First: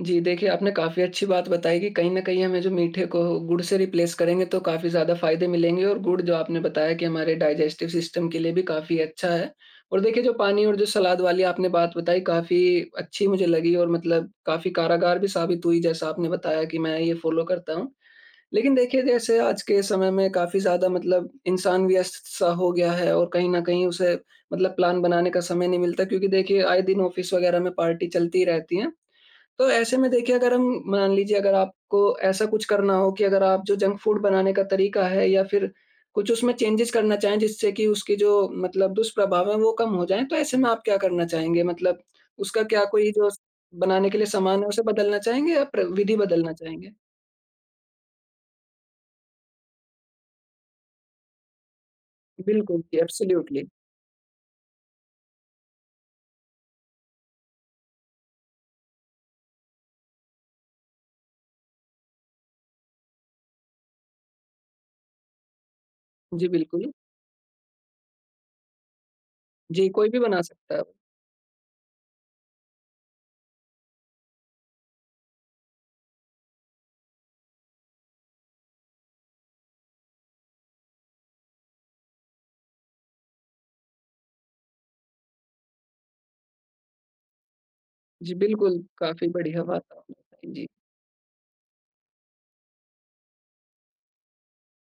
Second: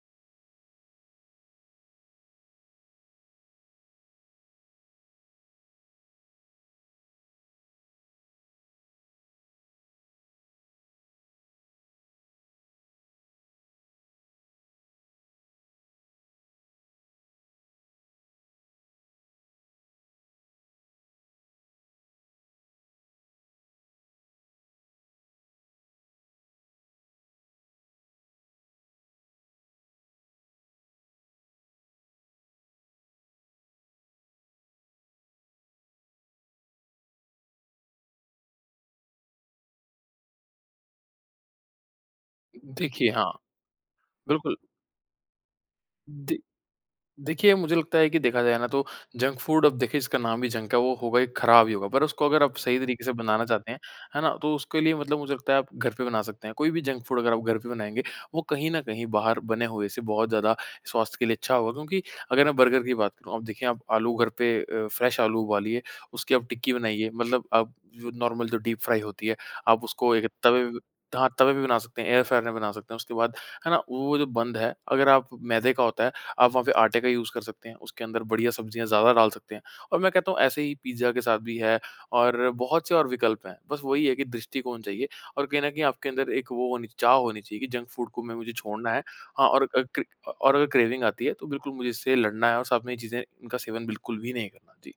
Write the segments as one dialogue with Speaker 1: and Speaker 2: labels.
Speaker 1: जी, देखिए, आपने काफ़ी अच्छी बात बताई कि कहीं न कहीं हमें जो मीठे को गुड़ से रिप्लेस करेंगे तो काफ़ी ज़्यादा फ़ायदे मिलेंगे, और गुड़ जो आपने बताया कि हमारे डाइजेस्टिव सिस्टम के लिए भी काफ़ी अच्छा है। और देखिए जो पानी और जो सलाद वाली आपने बात बताई, काफ़ी अच्छी मुझे लगी, और मतलब काफ़ी कारगर भी साबित हुई, जैसा आपने बताया कि, "मैं ये फ़ॉलो करता हूँ।" लेकिन देखिए, जैसे आज के समय में काफ़ी ज़्यादा मतलब इंसान व्यस्त-सा हो गया है, और कहीं न कहीं उसे मतलब प्लान बनाने का समय नहीं मिलता क्योंकि देखिए, आए दिन ऑफ़िस वग़ैरह में पार्टी चलती ही रहती है। तो ऐसे में देखिए अगर हम मान लीजिये अगर आपको ऐसा कुछ करना हो कि अगर आप जो जंक फूड बनाने का तरीका है, या फिर कुछ उसमें चेंजेज़ करना चाहें जिससे कि उसकी जो मतलब दुष्प्रभाव है वो कम हो जाए, तो ऐसे में आप क्या करना चाहेंगे? मतलब उसका क्या
Speaker 2: देखिए
Speaker 1: कोई जो
Speaker 2: हाँ।
Speaker 1: स बनाने के लिए
Speaker 2: बिल्कुल।
Speaker 1: सामान है, उसे बदलना चाहेंगे या प्र विधि
Speaker 2: दे
Speaker 1: बदलना चाहेंगे?
Speaker 2: देखिए, मुझे लगता है कि देखा जाए ना तो जंक फूड, अब देखिए इसका नाम ही जंक है, वो होगा ही ख़राब ही होगा। पर उसको अगर आप सही
Speaker 1: बिल्कुल, कि
Speaker 2: तरीके से बनाना
Speaker 1: एब्सोल्यूटली।
Speaker 2: चाहते हैं, है ना, तो उसके लिए मतलब मुझे लगता है आप घर पे बना सकते हैं। कोई भी जंक फूड अगर आप घर पे बनाएँगे, वो कहीं न कहीं बाहर बने हुए से बहुत ज़्यादा स्वास्थ्य के लिए अच्छा होगा। क्योंकि अगर मैं बर्गर की बात करूँ, अब देखिए, आप आलू घर पे अ, फ्रेश आलू उबालिए, उसकी आप
Speaker 1: जी
Speaker 2: टिक्की
Speaker 1: बिल्कुल।
Speaker 2: बनाइए, मतलब आप जो नॉर्मल जो डीप फ्राई होती है, आप
Speaker 1: जी, कोई
Speaker 2: उसको
Speaker 1: भी
Speaker 2: एक
Speaker 1: बना
Speaker 2: तवे
Speaker 1: सकता
Speaker 2: व
Speaker 1: है अब।
Speaker 2: हाँ, तवे पे बना सकते हैं, एयर फ्रायर में बना सकते हैं। उसके बाद, है ना, वो जो बंद है, अगर आप मैदे का होता है, आप वहाँ पे आटे का यूज़ कर सकते हैं, उसके अंदर बढ़िया सब्ज़ियाँ ज़्यादा डाल सकते हैं। और मैं कहता हूँ ऐसे ही पिज़्ज़ा के साथ भी है, और बहुत से और विकल्प हैं। बस वही है कि दृष्टिकोण चाहिए और कहीं न कहीं आपके अंदर एक वो होनी चाहिए चाह होनी चाहिए कि जंक फूड को
Speaker 1: जी
Speaker 2: म मुझे
Speaker 1: बिल्कुल,
Speaker 2: छोड़ना है।
Speaker 1: काफ़ी
Speaker 2: हाँ,
Speaker 1: बढ़िया
Speaker 2: और अ,
Speaker 1: बात
Speaker 2: क्रे
Speaker 1: आपने बताई।
Speaker 2: और अगर
Speaker 1: जी।
Speaker 2: क्रेविंग आती है, तो बिल्कुल मुझे इससे लड़ना है और साथ में ये चीज़ें इनका सेवन बिल्कुल भी नहीं करना। जी।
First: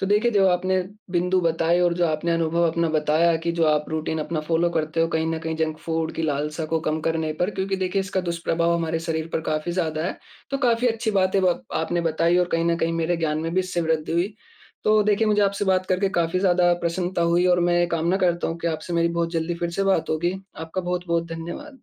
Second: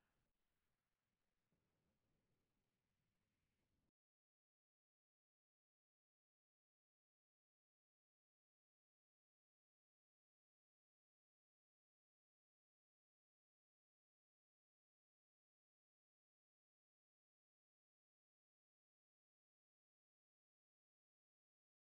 Speaker 1: तो देखिए, जो आपने बिंदु बताएँ और जो आपने अनुभव अपना बताया कि जो आप रूटीन अपना फ़ॉलो करते हो, कहीं न कहीं जंक फूड की लालसा को कम करने पर क्योंकि देखिए, इसका दुष्प्रभाव हमारे शरीर पर काफ़ी ज़्यादा है। तो काफ़ी अच्छी बातें ब आपने बताईं, और कहीं न कहीं मेरे ज्ञान में भी इससे वृद्धि हुई। तो देखिए, मुझे आपसे बात करके काफ़ी ज़्यादा प्रसन्नता हुई, और मैं ये कामना करता हूँ की आपसे मेरी बहुत जल्दी फिर से बात होगी। आपका बहुत-बहुत धन्यवाद।